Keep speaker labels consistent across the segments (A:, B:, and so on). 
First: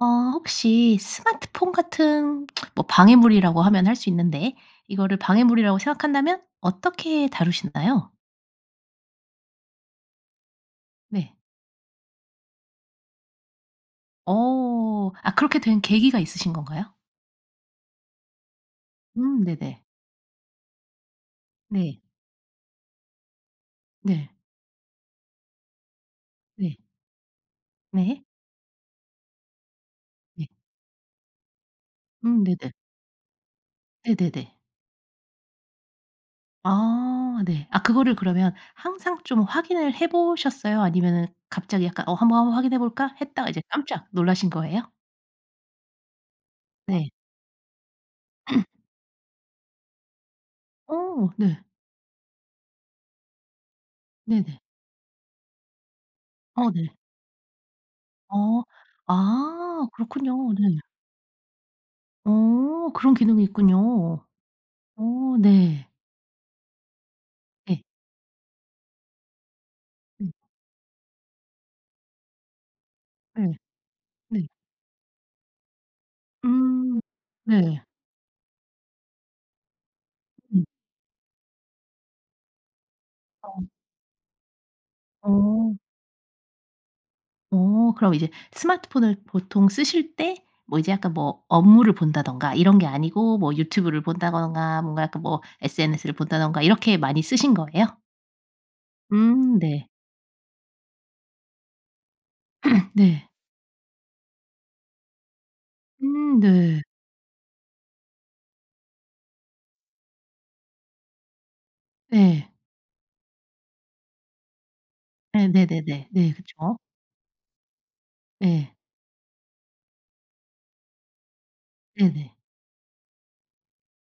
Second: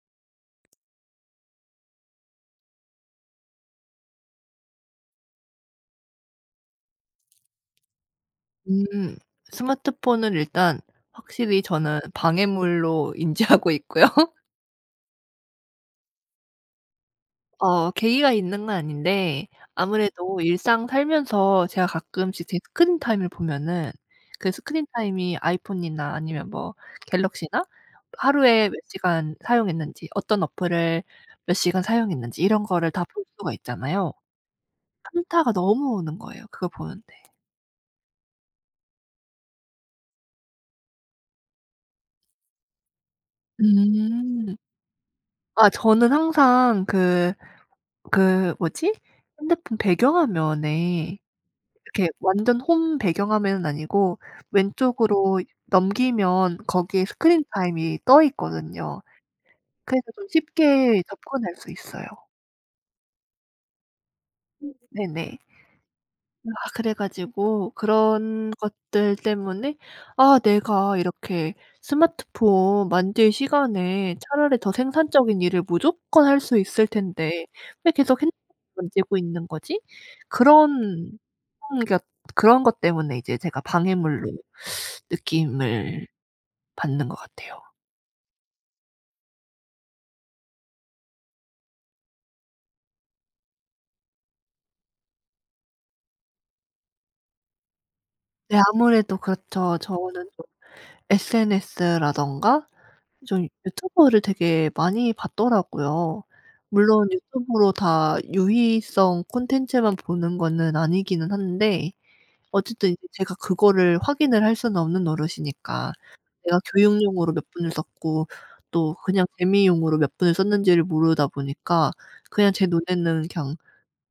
A: 어 혹시 스마트폰 같은 뭐 방해물이라고 하면 할 수 있는데 이거를 방해물이라고 생각한다면 어떻게 다루시나요?
B: 음 스마트폰을 일단
A: 네.
B: 확실히 저는 방해물로 인지하고 있고요.
A: 어. 아 그렇게 된 계기가 있으신 건가요?
B: 어 계기가 있는 건
A: 음
B: 아닌데
A: 네네.
B: 아무래도 일상 살면서 제가
A: 네.
B: 가끔씩 제 스크린 타임을 보면은
A: 네.
B: 그 스크린 타임이 아이폰이나 아니면 뭐
A: 네.
B: 갤럭시나
A: 네.
B: 하루에 몇 시간 사용했는지 어떤
A: 네.
B: 어플을 몇 시간 사용했는지
A: 음
B: 이런
A: 네네.
B: 거를 다 볼 수가 있잖아요.
A: 네네네.
B: 현타가 너무 오는 거예요 그거 보는데.
A: 아 네. 아 그거를 그러면 항상 좀 확인을 해 보셨어요? 아니면은 갑자기 약간 '어 한번, 한번 확인해 볼까?' 했다가 이제 깜짝 놀라신
B: 음.
A: 거예요?
B: 아 저는 항상
A: 네.
B: 그, 그 뭐지? 핸드폰 배경화면에
A: 어 네.
B: 이렇게 완전 홈 배경 화면은 아니고
A: 네네.
B: 왼쪽으로 넘기면
A: 어 네.
B: 거기에 스크린 타임이 떠
A: 어.
B: 있거든요.
A: 아
B: 그래서 좀
A: 그렇군요. 네.
B: 쉽게 접근할 수 있어요.
A: 어 그런 기능이 있군요.
B: 음
A: 어
B: 네네.
A: 네.
B: 아 그래 가지고
A: 예.
B: 그런 것들 때문에
A: 음.
B: '아 내가 이렇게 스마트폰 만질
A: 예.
B: 시간에
A: 네.
B: 차라리 더 생산적인 일을 무조건 할 수 있을
A: 음.
B: 텐데
A: 네.
B: 왜 계속 핸드폰만 만지고 있는 거지?'
A: 음.
B: 그런 그런 그러니까 그런 것 때문에 이제 제가
A: 어.
B: 방해물로
A: 어.
B: 느낌을 받는 것 같아요.
A: 어 그럼 이제 스마트폰을 보통 쓰실 때 뭐 이제 약간 뭐 업무를 본다든가 이런 게 아니고 뭐 유튜브를 본다든가 뭔가 약간 뭐 SNS를 본다든가 이렇게 많이 쓰신 거예요?
B: 네 아무래도
A: 음
B: 그렇죠.
A: 네.
B: 저는 좀 SNS라든가
A: 네.
B: 좀 유튜브를 되게 많이 봤더라고요.
A: 음 네.
B: 물론 유튜브로 다 유희성 콘텐츠만 보는 거는 아니기는 한데
A: 네.
B: 어쨌든 이제 제가 그거를 확인을 할 수는 없는 노릇이니까
A: 네네네네. 네.
B: 내가
A: 그쵸.
B: 교육용으로 몇 분을 썼고
A: 네.
B: 또 그냥 재미용으로 몇 분을 썼는지를 모르다 보니까
A: 네네.
B: 그냥 제 눈에는 그냥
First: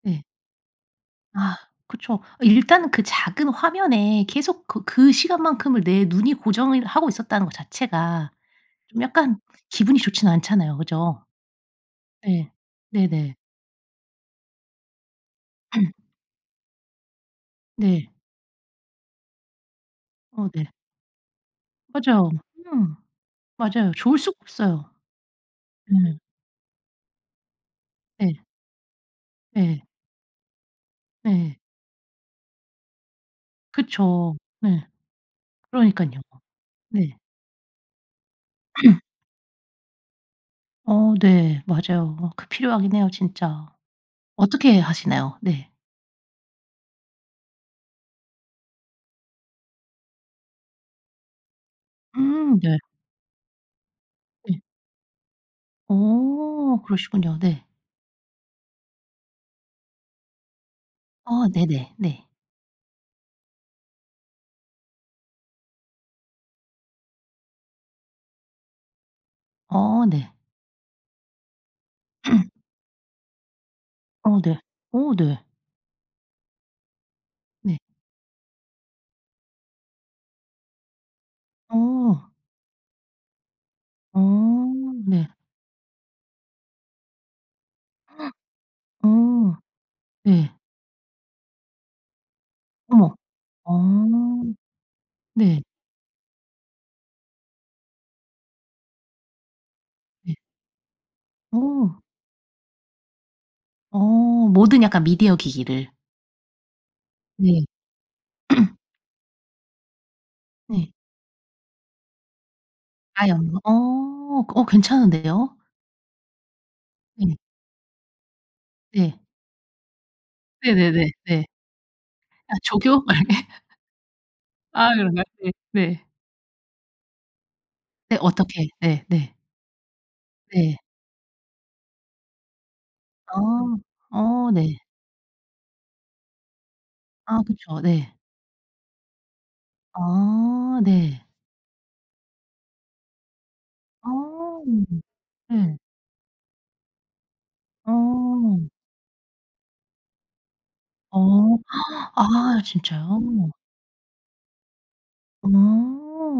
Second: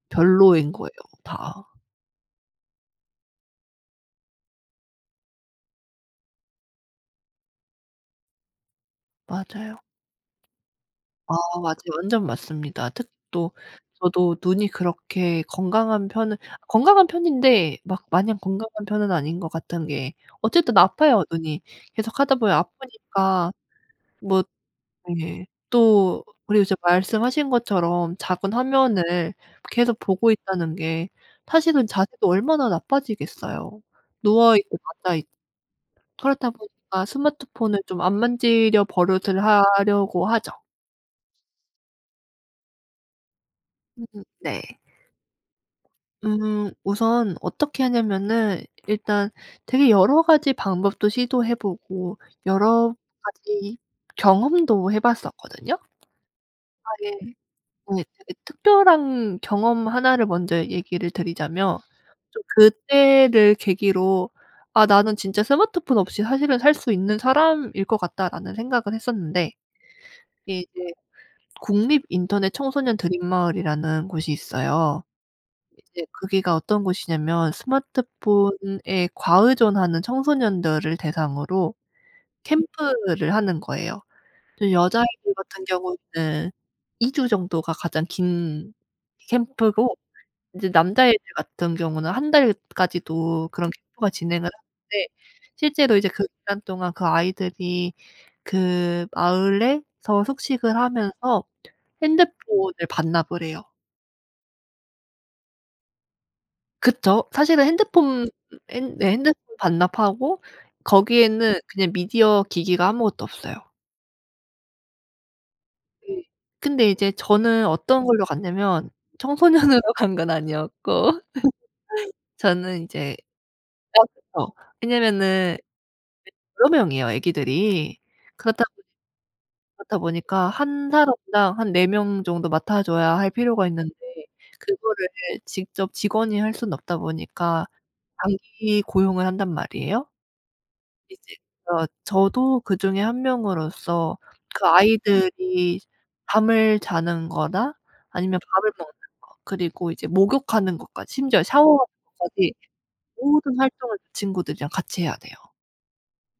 A: 네.
B: 별로인 거예요
A: 아
B: 다.
A: 그쵸. 어 일단은 그 작은 화면에 계속 그 그 시간만큼을 내 눈이 고정을 하고 있었다는 것 자체가 좀 약간
B: 맞아요.
A: 기분이 좋진 않잖아요. 그죠?
B: 아 맞아요. 완전
A: 네.
B: 맞습니다. 특히
A: 네네.
B: 또 저도 눈이 그렇게 건강한 편은 건강한 편인데 막
A: 네.
B: 마냥 건강한 편은 아닌 것 같은 게
A: 어 네.
B: 어쨌든 아파요 눈이.
A: 맞아요.
B: 계속하다 보면
A: [unintelligible]
B: 아프니까
A: 맞아요. 좋을 수가
B: 뭐
A: 없어요.
B: 네.
A: 음.
B: 또 그리고 이제 말씀하신 것처럼
A: 예.
B: 작은 화면을
A: 예.
B: 계속 보고 있다는 게
A: 예.
B: 사실은 자세도 얼마나 나빠지겠어요.
A: 그쵸.
B: 누워 있고
A: 예.
B: 앉아 있
A: 그러니깐요.
B: 그렇다 보니까
A: 네.
B: 스마트폰을 좀 안 만지려 버릇을 하려고 하죠.
A: 어 네 맞아요. 그 필요하긴 해요 진짜.
B: 음 네.
A: 어떻게 하시나요? 네.
B: 음 우선 어떻게 하냐면은 일단 되게 여러 가지 방법도 시도해 보고
A: 음 네.
B: 여러 가지
A: 예.
B: 경험도 해 봤었거든요. 아
A: 어
B: 예.
A: 그러시군요. 네.
B: 네 되게 특별한 경험 1 를 먼저 얘기를
A: 어
B: 드리자면
A: 네네. 네.
B: 좀 그때를 계기로 '아 나는 진짜 스마트폰 없이 사실은 살 수 있는 사람일 것 같다.'라는 생각을 했었는데
A: 어 네.
B: 그게 이제 국립 인터넷 청소년 드림 마을이라는 곳이
A: 어 네.
B: 있어요.
A: 어 네.
B: 이제 거기가 어떤 곳이냐면
A: 네.
B: 스마트폰에 과의존하는 청소년들을 대상으로
A: 어.
B: 캠프를 하는 거예요. 이제
A: 어 네.
B: 여자애들 같은 경우는 2 주 정도가 가장 긴
A: 어.
B: 캠프고
A: 네.
B: 이제 남자애들 같은 경우는 1
A: 어머.
B: 달까지도 그런 캠프가
A: 어
B: 진행을 하는데
A: 네.
B: 실제로 이제 그 기간 동안 그 아이들이 그 마을에서
A: 네.
B: 숙식을 하면서
A: 어.
B: 핸드폰을 반납을 해요.
A: 어 모든 약간 미디어 기기를.
B: 그쵸. 사실은
A: 네.
B: 핸드폰 핸 네 핸드폰 반납하고
A: 네.
B: 거기에는 그냥 미디어 기기가 아무것도
A: 아유
B: 없어요.
A: 어 어 괜찮은데요.
B: 예. 근데 이제
A: 네.
B: 저는 어떤 걸로 갔냐면
A: 네.
B: 청소년으로 간 건
A: 네네네
B: 아니었고
A: 네. 아
B: 저는
A: 조교?
B: 인제 아 그쵸.
A: 아
B: 왜냐면은
A: 그런가요. 예.
B: 네
A: 네.
B: 여러 명이에요 애기들이.
A: 네
B: 그렇다
A: 어떻게.
B: 보니
A: 네 네.
B: 그렇다 보니까
A: 네.
B: 1 사람당 한 4 명 정도 맡아 줘야 할 필요가
A: 아
B: 있는데
A: 어 네.
B: 그거를 직접 직원이 할 수는 없다
A: 아
B: 보니까
A: 그쵸. 네.
B: 단기 고용을 한단 말이에요.
A: 아 네.
B: 이제 어 저도 그중의 1
A: 아
B: 명으로서 그
A: 예.
B: 아이들이 잠을 자는 거나 아니면
A: 어.
B: 밥을 먹는 거 그리고 이제 목욕하는 것까지 심지어
A: 어
B: 샤워하는 것까지
A: 아 진짜요?
B: 모든 활동을 그 친구들이랑 같이 해야 돼요.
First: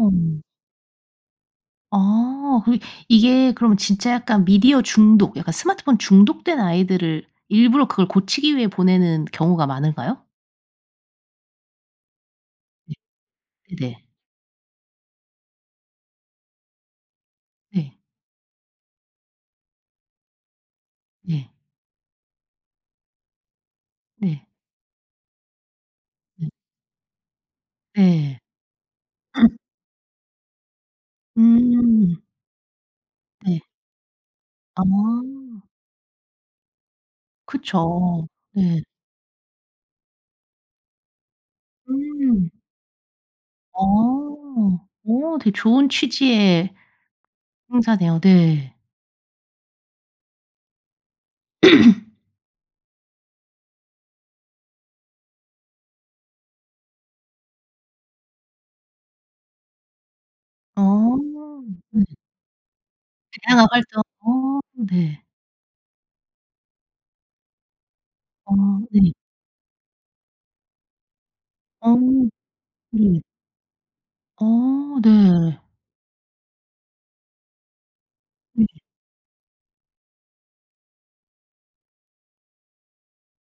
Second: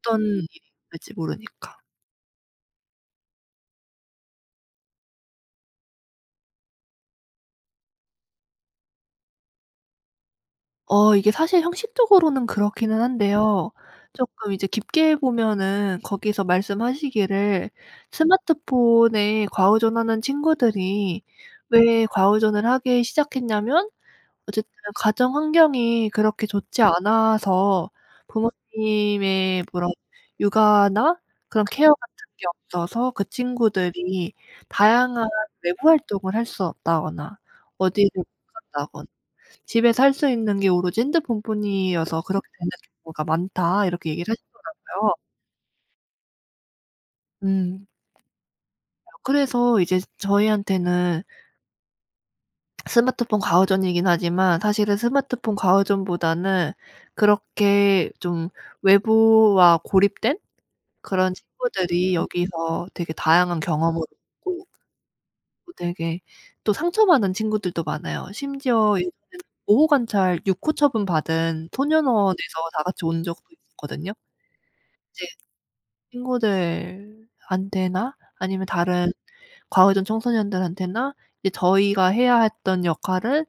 B: 어떤 일이 있을지 모르니까.
A: 아 그럼 이게 그럼 진짜 약간 미디어 중독 약간 스마트폰 중독된 아이들을 일부러 그걸 고치기 위해 보내는 경우가 많을까요?
B: 어 이게 사실 형식적으로는
A: 네.
B: 그렇기는 한데요.
A: 네.
B: 쪼끔 이제 깊게 보면은 거기서 말씀하시기를
A: 네.
B: 스마트폰에 과의존하는 친구들이
A: 예.
B: 왜 과의존을 하기 시작했냐면
A: 네.
B: 어쨌든 "가정환경이 그렇게
A: 네.
B: 좋지 않아서
A: 네.
B: 부모님의 그런 육아나 그런 케어
A: 음.
B: 같은 게 없어서 그
A: 네.
B: 친구들이
A: 아.
B: 다양한 외부 활동을 할 수 없다거나 어디를 못
A: 그쵸. 네.
B: 간다거나 집에서 할 수 있는 게 오로지 핸드폰뿐이어서 그렇게
A: 음.
B: 되는 경우가 많다." 이렇게 얘기를
A: 어.
B: 하시더라고요.
A: 어 되게 좋은 취지의
B: 음. 맞아요.
A: 행사네요. 네.
B: 그래서 이제 저희한테는 스마트폰 과의존이긴 하지만 사실은 스마트폰 과의존보다는 그렇게 좀 외부와 고립된
A: 아
B: 그런
A: 네.
B: 친구들이 여기서 되게 다양한
A: 다양한 활동.
B: 경험으로
A: 아
B: 있고
A: 네.
B: 또 되게 또 상처받은 친구들도 많아요.
A: 어
B: 심지어
A: 네.
B: 예전에는 보호관찰 6 호 처분 받은
A: 어
B: 소년원에서 다 같이
A: 네.
B: 온 적도 있었거든요.
A: 어
B: 이제
A: 네.
B: 친구들한테나 아니면
A: 네.
B: 다른 과의존 청소년들한테나 이제 저희가 해야 했던 역할을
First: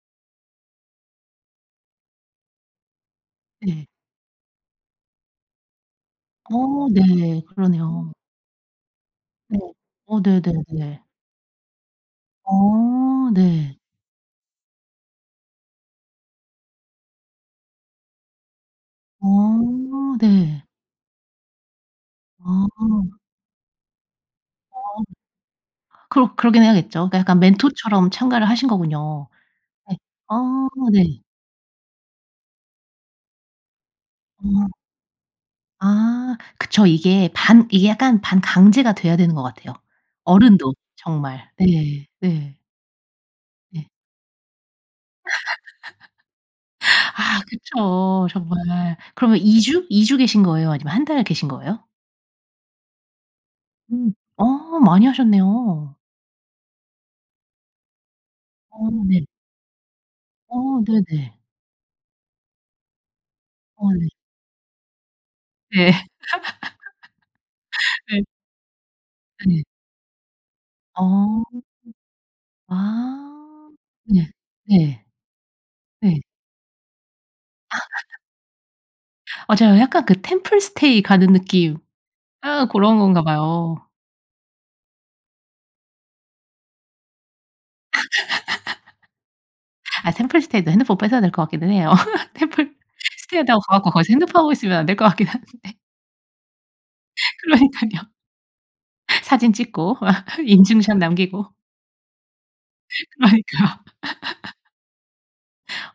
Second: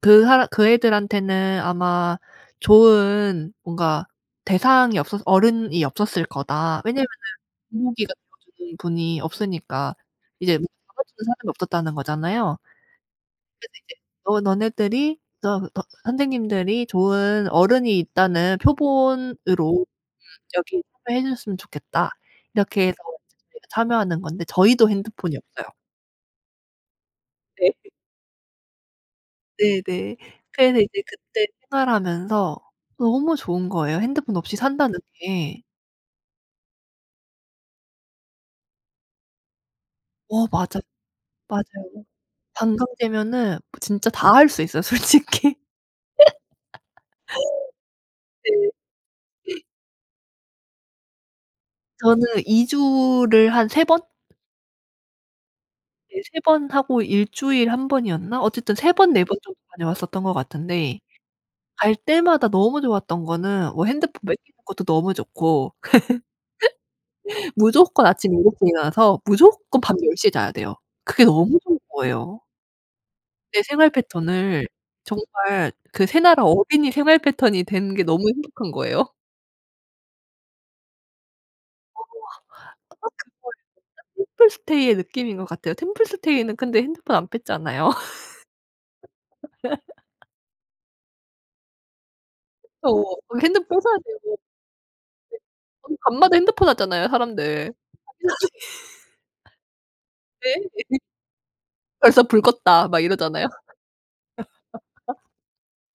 B: 그 사람 "그 애들한테는 아마 좋은
A: 네.
B: 뭔가 대상이 없었 어른이 없었을 거다."
A: 어
B: 왜냐면은
A: 네. 그러네요.
B: 본보기가 되어 주는 분이
A: 네.
B: 없으니까
A: 어
B: 이제 [unintelligible]
A: 네네네.
B: 잡아주는 사람이 없었다는 거잖아요.
A: 어
B: 그래서
A: 네.
B: 이제 "너 너네들이 저 어 선생님들이 좋은 어른이 있다는 표본으로 음
A: 어 네.
B: 여기 참여해 주셨으면 좋겠다." 이렇게 해서
A: 아.
B: 이제 저희가 참여하는 건데 저희도
A: 어
B: 핸드폰이 없어요.
A: 그러 그러긴 해야겠죠. 그니까 약간
B: 네.
A: 멘토처럼 참가를 하신 거군요. 네.
B: 네네.
A: 아
B: 그래서 이제
A: 네.
B: 그때 생활하면서 너무 좋은 거예요 핸드폰 없이
A: 음.
B: 산다는 게.
A: 아 그쵸. 이게 반 이게 약간 반강제가 돼야 되는 것 같아요
B: 어
A: 어른도
B: 맞아요.
A: 정말.
B: 맞아요.
A: 네. 네.
B: 반강제면은 뭐
A: 네.
B: 진짜 다 할 수 있어요 솔직히.
A: 아 그쵸
B: 네.
A: 정말. 그러면 2 주, 2 주 계신 거예요? 아니면 1 달을 계신 거예요?
B: 저는 2 주를 한 3 번?
A: 음 어 많이 하셨네요.
B: 예. 3 번 하고 1 주일 1 번이었나? 어쨌든
A: 어
B: 3 번, 4
A: 네.
B: 번 정도 다녀왔었던 것
A: 어
B: 같은데
A: 네네.
B: 갈 때마다 너무 좋았던 거는 뭐
A: 어 네.
B: 핸드폰 뺏기는 것도 너무 좋고
A: 네.
B: 무조건
A: 네.
B: 아침 7:00 에 일어나서
A: 네.
B: 무조건 밤 10:00 에 자야 돼요. 그게
A: 어.
B: 너무 좋은 거예요. 내
A: 아
B: 생활
A: 네.
B: 패턴을
A: 네.
B: 정말 그 새
A: 네.
B: 나라 어린이 생활 패턴이 되는 게 너무 행복한 거예요.
A: 맞아요. 약간 그 템플스테이 가는 느낌.
B: 어
A: 아 고런
B: 똑같은
A: 건가
B: [unintelligible]
A: 봐요.
B: 템플스테이의 느낌인 것 같아요. 템플스테이는 근데 핸드폰 안 뺐잖아요.
A: 아 템플스테이도 핸드폰 뺏어야 될 것 같기도 해요.
B: 그쵸. 어
A: 템플스테이라고 가
B: 핸드폰
A: 갖고
B: 뺏어야
A: 거기서
B: 돼요.
A: 핸드폰 하고 있으면 안 될 것 같긴 한데.
B: [unintelligible] 밤마다 핸드폰 하잖아요 사람들.
A: 그러니깐요. 사진 찍고 막
B: 네?
A: 인증샷 남기고.
B: "벌써 불 껐다." 막 이러잖아요.
A: 그러니까.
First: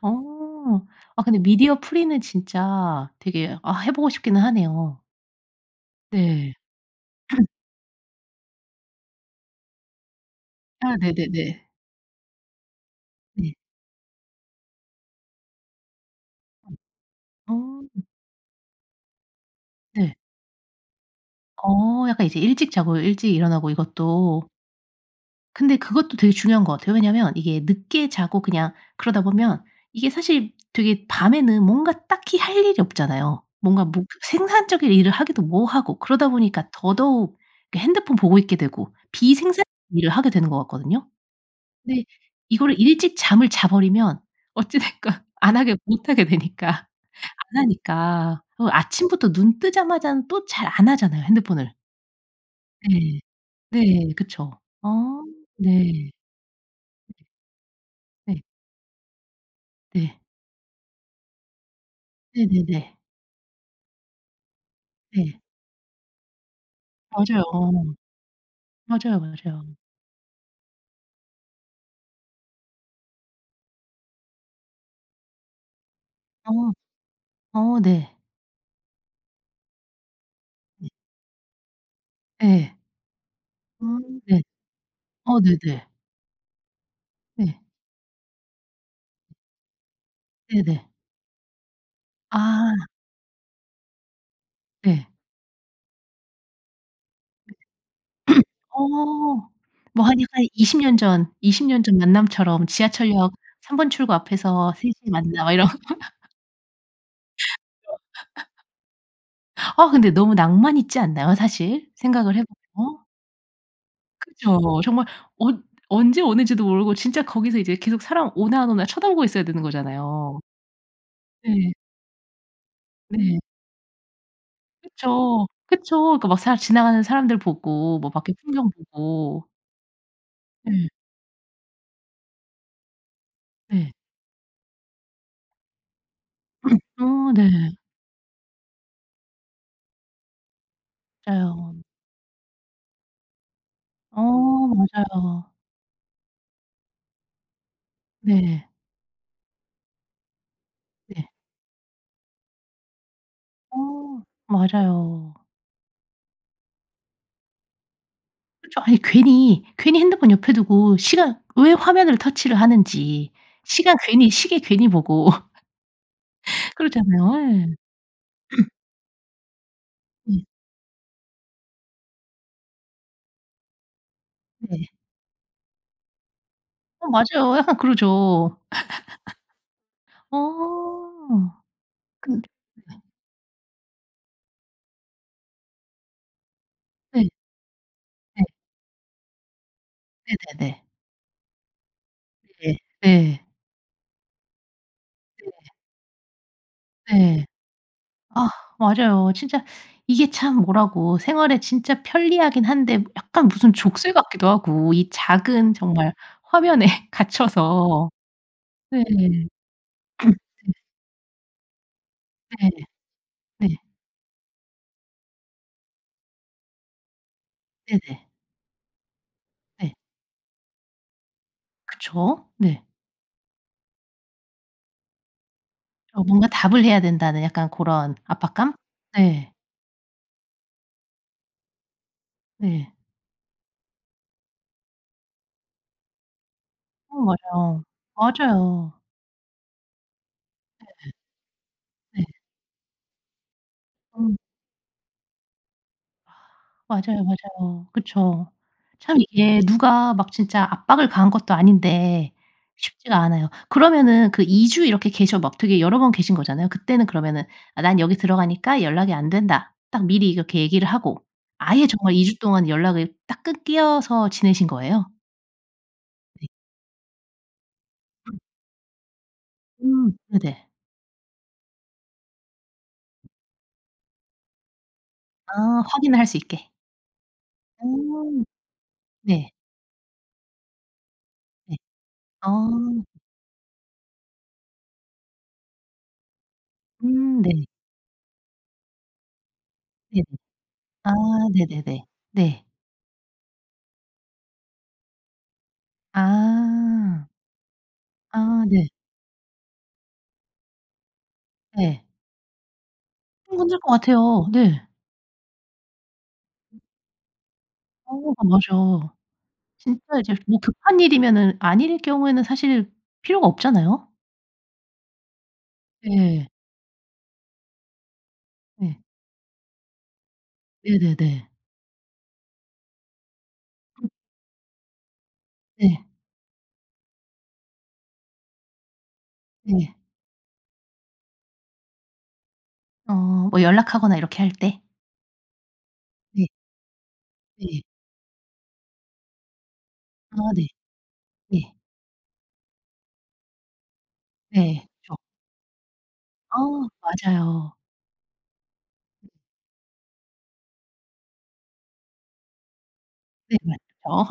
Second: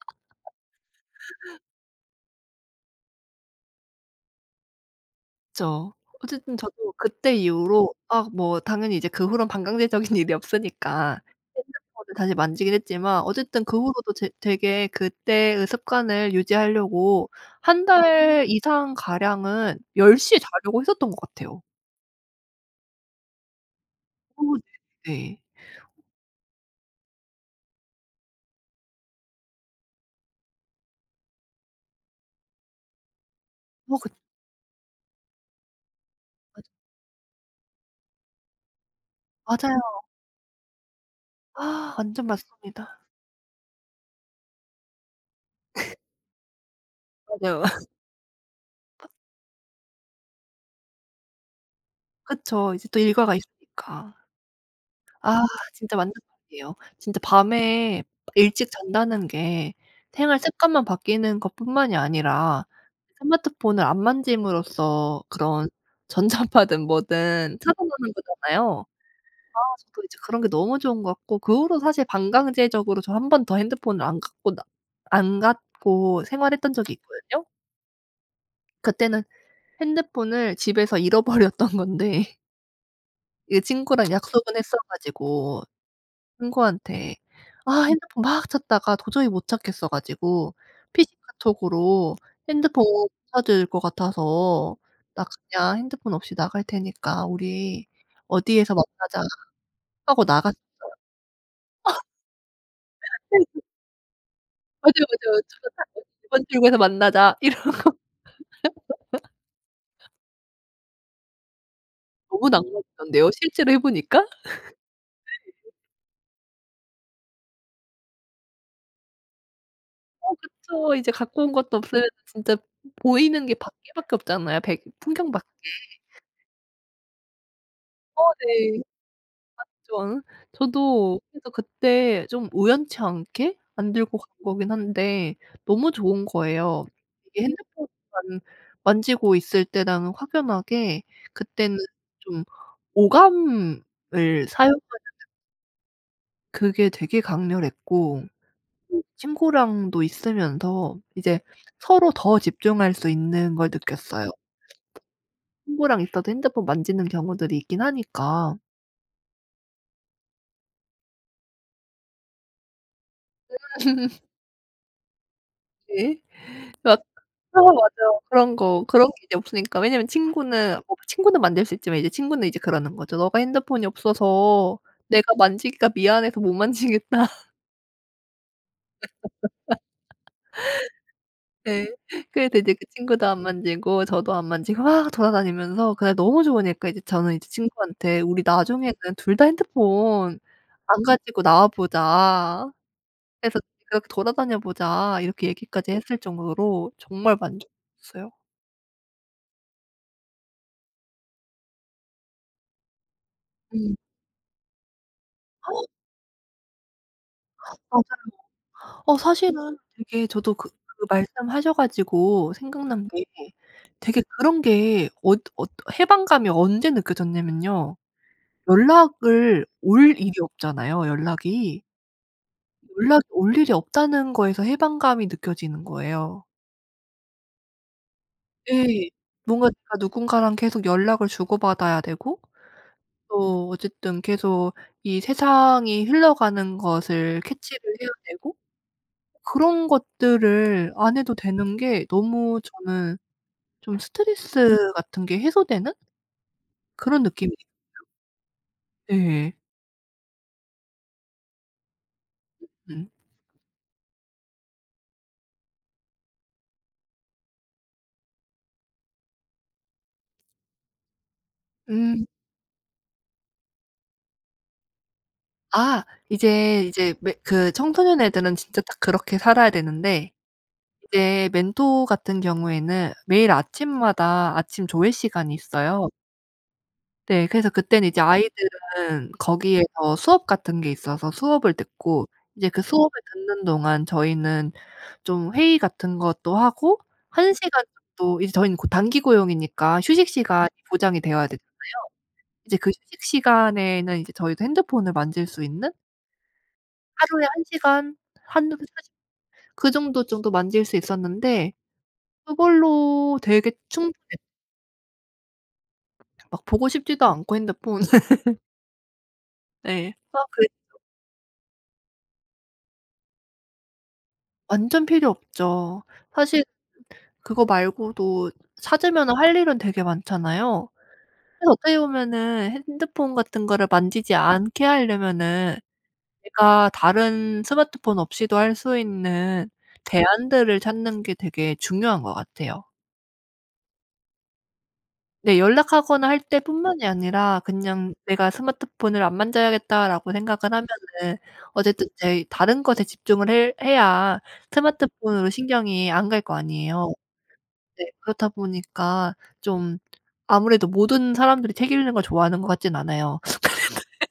A: 어. 아 근데 미디어 프리는 진짜 되게 아 해 보고 싶기는 하네요.
B: 그쵸.
A: 네.
B: 어쨌든 저도 그때 이후로 아 뭐 당연히 이제 그 후론 반강제적인 일이
A: 아
B: 없으니까
A: 네네네.
B: 핸드폰을 다시 만지긴 했지만
A: 네.
B: 어쨌든 그 후로도 제 되게 그때의 습관을 유지하려고 1
A: 음. 아.
B: 달 이상 가량은
A: 네.
B: 10 시에 자려고 했었던 것 같아요.
A: 어 약간 이제 일찍 자고 일찍 일어나고
B: 어
A: 이것도
B: 네 네.
A: 근데 그것도 되게 중요한 것 같아요. 왜냐면 이게 늦게 자고 그냥 그러다 보면 이게 사실 되게 밤에는 뭔가 딱히 할 일이 없잖아요. 뭔가
B: 어
A: 뭐
B: 그
A: 생산적인 일을 하기도 뭐하고 그러다
B: 맞아
A: 보니까 더더욱 핸드폰 보고 있게 되고 비생산적인
B: 맞아요.
A: 일을 하게 되는 것 같거든요.
B: 아
A: 근데
B: 완전
A: 이거를
B: 맞습니다.
A: 일찍 잠을 자 버리면 어찌 됐건 안 하게 못 하게 되니까. 안
B: 맞아요.
A: 하니까. 그리고 아침부터 눈 뜨자마자는 또 잘 안 하잖아요 핸드폰을.
B: 그쵸. 이제 또
A: 네.
B: 일과가
A: 네.
B: 있으니까.
A: 그쵸. 어
B: 아 진짜
A: 네.
B: 맞는 말이예요. 진짜 밤에
A: 네.
B: 일찍 잔다는 게
A: 네.
B: 생활 습관만 바뀌는 것 뿐만이 아니라
A: 네네네.
B: 스마트폰을 안 만짐으로써
A: 네.
B: 그런 전자파든
A: 맞아요.
B: 뭐든
A: 어.
B: 차단하는 거잖아요.
A: 맞아요,
B: 아
A: 맞아요.
B: 저도 이제 그런 게 너무 좋은 것 같고 그 후로 사실 반강제적으로 저 1 번 더 핸드폰을 안 갖고 나 안 갖고 생활했던
A: 어
B: 적이 있거든요.
A: 어네.
B: 그때는 핸드폰을 집에서 잃어버렸던 건데
A: 예.
B: 이게
A: 아
B: 친구랑
A: 네.
B: 약속은 했어
A: 어
B: 가지고
A: 네네.
B: 친구한테
A: 네.
B: 아 핸드폰 막 찾다가 도저히 못 찾겠어 가지고
A: 네네.
B: PC 카톡으로 "핸드폰
A: 아.
B: 못 찾을 것 같아서
A: 예.
B: 나 그냥 핸드폰 없이 나갈 테니까 우리 어디에서 만나자."
A: 어 뭐 한
B: 하고
A: 약간
B: 나갔어요.
A: 20 년 전, 20 년 전 만남처럼 "지하철역
B: 네 진
A: 3 번 출구 앞에서 3
B: 맞아요,
A: 시에
B: 맞아요.
A: 만나." 막 이런
B: 저도 딱 그랬어요. "2 출구에서 만나자."
A: 그죠.
B: 이러고
A: 아 근데 너무 낭만 있지 않나요 사실? 생각을 해
B: 너무
A: 보면?
B: 난감하던데요. 실제로 해 보니까.
A: 그죠. 정말 언 언제 오는지도 모르고 진짜 거기서 이제 계속 사람 오나 안 오나 쳐다보고 있어야 되는
B: 어
A: 거잖아요.
B: 그쵸. 이제 갖고 온
A: 네.
B: 것도 없어요. 진짜
A: 네.
B: 보이는 게 밖에 밖에 없잖아요. 백 풍경 밖에.
A: 그쵸. 그쵸. 그니까 막 사 지나가는 사람들 보고 뭐
B: 어
A: 밖에 풍경
B: 네.
A: 보고.
B: 맞죠.
A: 예.
B: 저도 해서 그때 좀 우연치 않게 안
A: 예.
B: 들고 간 거긴 한데 너무 좋은 거예요.
A: 어
B: 이게
A: 네.
B: 핸드폰만 만지고 있을 때랑은 확연하게. 그때는
A: 에온.
B: 좀 오감을
A: 어
B: 사용하잖아.
A: 맞아요.
B: 그게 되게 강렬했고
A: 네.
B: 음 친구랑도 있으면서
A: 네.
B: 이제 서로 더 집중할 수 있는 걸
A: 어.
B: 느꼈어요.
A: 맞아요.
B: 친구랑 있어도 핸드폰 만지는 경우들이 있긴 하니까.
A: 그쵸. 아니 괜히 괜히 핸드폰 옆에 두고 시간 왜 화면을 터치를 하는지. 시간 괜히 시계 괜히 보고
B: 네. [unintelligible]
A: 그러잖아요. 예.
B: 맞아요. 그런 거 그런 게 이제 없으니까. 왜냐면
A: 음.
B: 친구는 친구는 만질 수 있지만 이제 친구는 이제 그러는 거죠. "너가 핸드폰이 없어서
A: 네.
B: 내가 만지기가 미안해서 못
A: 어
B: 만지겠다."
A: 맞아요. 약간 그러죠. 어.
B: 네.
A: 근데
B: 그래서 이제 그 친구도 안 만지고 저도 안 만지고 막 돌아다니면서 그날 너무 좋으니까 이제
A: 네.
B: 저는 이제 친구한테 "우리
A: 네.
B: 나중에는 2 다 핸드폰
A: 네네네.
B: 안 가지고 나와 보자.
A: 네 네.
B: 그래서 그냥 돌아다녀 보자." 이렇게
A: 네.
B: 얘기까지 했을 정도로 정말
A: 네.
B: 만족했어요.
A: 아 맞아요. 진짜 이게 참 뭐라고 생활에 진짜 편리하긴 한데 약간 무슨
B: 음.
A: 족쇄 같기도 하고 이 작은 정말 화면에 갇혀서.
B: 맞아요.
A: 네.
B: 어 사실은 되게 저도 그 그 말씀하셔 가지고
A: 네네네
B: 생각난 게
A: 네.
B: 되게 그런 게 어 어 해방감이 언제 느껴졌냐면요,
A: 네네.
B: 연락을
A: 네.
B: 올 일이 없잖아요 연락이.
A: 그쵸. 네.
B: 연락이 올 일이 없다는 거에서 해방감이 느껴지는
A: 어
B: 거예요.
A: 뭔가 답을 해야 된다는 약간 고런 압박감?
B: 예.
A: 네.
B: 뭔가 내가 누군가랑 계속 연락을 주고받아야 되고
A: 네.
B: 또 어쨌든 계속 이 세상이 흘러가는
A: 어
B: 것을 캐치를
A: 맞아요.
B: 해야 되고
A: 맞아요.
B: 그런 것들을
A: 네.
B: 안 해도 되는 게
A: 네.
B: 너무 저는 좀
A: 음.
B: 스트레스 같은 게 해소되는 그런
A: 맞아요,
B: 느낌이에요.
A: 맞아요. 그쵸. 참
B: 네.
A: 이게 누가 막 진짜 압박을 가한 것도 아닌데
B: 음.
A: 쉽지가 않아요. 그러면은 그 2 주 이렇게 계셔 막 되게 여러 번 계신 거잖아요. 그때는 그러면은 "아 난 여기 들어가니까 연락이 안 된다." 딱 미리 이렇게 얘기를 하고 아예 정말 2
B: 음.
A: 주 동안 연락을 딱 끊겨서 지내신 거예요?
B: 아
A: 네.
B: 이제, 이제 매 그 청소년 애들은 진짜 딱 그렇게 살아야
A: 음
B: 되는데
A: 네네.
B: 이제 멘토 같은 경우에는 매일 아침마다 아침 조회 시간이
A: 아
B: 있어요.
A: 확인을 할 수 있게.
B: 네. 그래서 그때는 이제
A: 음.
B: 아이들은
A: 네.
B: 거기에서 수업 같은 게 있어서 수업을
A: 네
B: 듣고
A: 아.
B: 이제 그 수업을 듣는 동안 저희는 좀 회의 같은 것도 하고
A: 음
B: 1
A: 네.
B: 시간 정도 이제 저희는 고 단기 고용이니까
A: 네네.
B: 휴식 시간이
A: 아
B: 보장이 되어야 되잖아요.
A: 네네네. 네.
B: 이제 그 휴식 시간에는 이제 저희도 핸드폰을 만질 수 있는?
A: 아.
B: 하루에 1 시간
A: 아
B: 한
A: 네.
B: 40 그 정도, 정도 만질 수 있었는데
A: 네.
B: 그걸로 되게
A: 충분할 것
B: 충분해요.
A: 같아요. 네.
B: 막
A: 음.
B: 보고 싶지도 않고 핸드폰을
A: 어 아 맞아. 진짜
B: 네.
A: 이제
B: 아
A: 뭐
B: 그래
A: 급한
B: [unintelligible]
A: 일이면은 아닐 경우에는 사실 필요가 없잖아요?
B: 완전 필요 없죠.
A: 네.
B: 사실 그거 말고도
A: 네.
B: 찾으면은 할 일은 되게 많잖아요.
A: 네네네.
B: 그래서 어떻게 보면은 핸드폰 같은 거를 만지지 않게 하려면은
A: 네.
B: 제가 다른 스마트폰 없이도 할 수 있는
A: 네.
B: 대안들을 찾는 게 되게 중요한 것 같아요.
A: 어 뭐 연락하거나 이렇게 할 때?
B: 네 연락하거나 할
A: 네.
B: 때뿐만이 아니라
A: 네.
B: 그냥 '내가 스마트폰을 안 만져야겠다.'라고
A: 아
B: 생각을
A: 네.
B: 하면은
A: 네.
B: 어쨌든 이제 다른 것에 집중을 핼 해야
A: 네 그쵸.
B: 스마트폰으로 신경이 안 갈 거
A: 어
B: 아니에요.
A: 맞아요.
B: 네 그렇다
A: 음.
B: 보니까 좀 아무래도 모든 사람들이 책 읽는 걸 좋아하는 것 같진 않아요.
A: 네 맞죠.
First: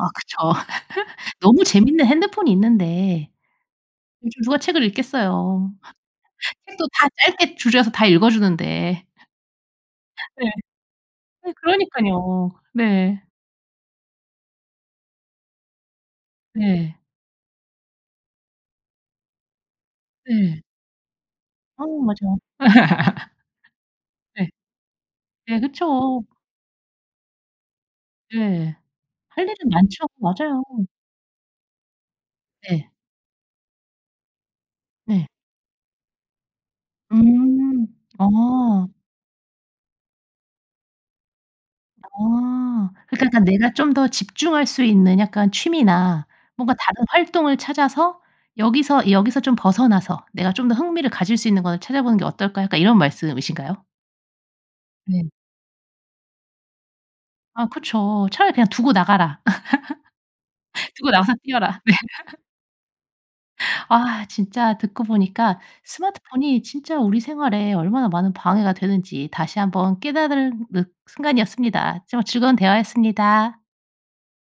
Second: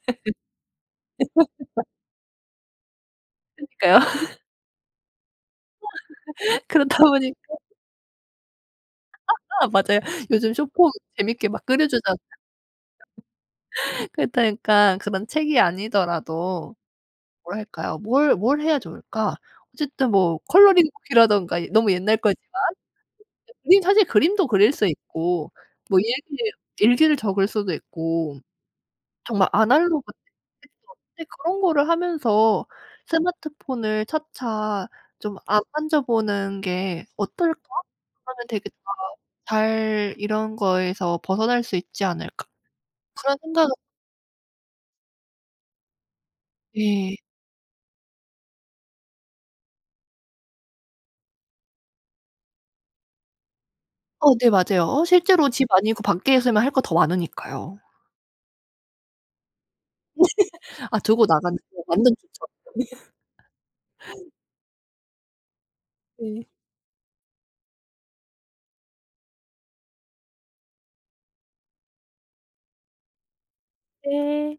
A: 아 그쵸. 너무 재밌는 핸드폰이 있는데
B: 그러니까요.
A: 요즘 누가 책을 읽겠어요. 책도
B: 그렇다
A: 다
B: 보니까
A: 짧게 줄여서 다 읽어 주는데.
B: 맞아요.
A: 예.
B: 요즘 숏폼 재미있게
A: 네
B: 막 끓여 주잖아요.
A: 그러니깐요. 네.
B: 그렇다 보니까 그런 책이 아니더라도
A: 네.
B: 뭘 할까요? 뭘 뭘 해야 좋을까? 어쨌든 뭐
A: 네.
B: 컬러링 북이라든가
A: 어
B: 너무 옛날
A: 맞아.
B: 거지만. [unintelligible] 우린 사실 그림도
A: 네.
B: 그릴 수 있고
A: 네
B: 뭐
A: 그쵸.
B: 일기를 일기를 적을 수도 있고
A: 네. 할
B: 정말
A: 일은 많죠.
B: 아날로그
A: 맞아요.
B: [unintelligible] 그런 거를 하면서
A: 네.
B: '스마트폰을 차차
A: 네.
B: 좀 안 만져보는 게 어떨까?
A: 음
B: 그러면 되게 다
A: 어.
B: 잘 이런 거에서 벗어날 수 있지 않을까.'
A: 아 그러니까
B: 그런
A: 약간 내가
B: 생각을
A: 좀 더 집중할 수 있는 약간 취미나 뭔가 다른
B: 예.
A: 활동을 찾아서 여기서 여기서 좀 벗어나서 내가 좀 더 흥미를 가질 수 있는 거를 찾아 보는 게 어떨까 약간 이런 말씀이신가요?
B: 어 네 맞아요. 어
A: 네.
B: 실제로 집 아니고 밖에 있으면 할 거 더
A: 아
B: 많으니까요.
A: 그쵸. 차라리 그냥 "두고 나가라."
B: 아
A: "두고
B: 두고
A: 나가서
B: 나가면
A: 뛰어라."
B: [unintelligible]
A: 네.
B: 완전 좋죠.
A: 아 진짜 듣고 보니까
B: 네.
A: 스마트폰이 진짜 우리 생활에 얼마나 많은 방해가 되는지 다시 한번 깨달은 늑 순간이었습니다. 정말 즐거운 대화였습니다.
B: 네.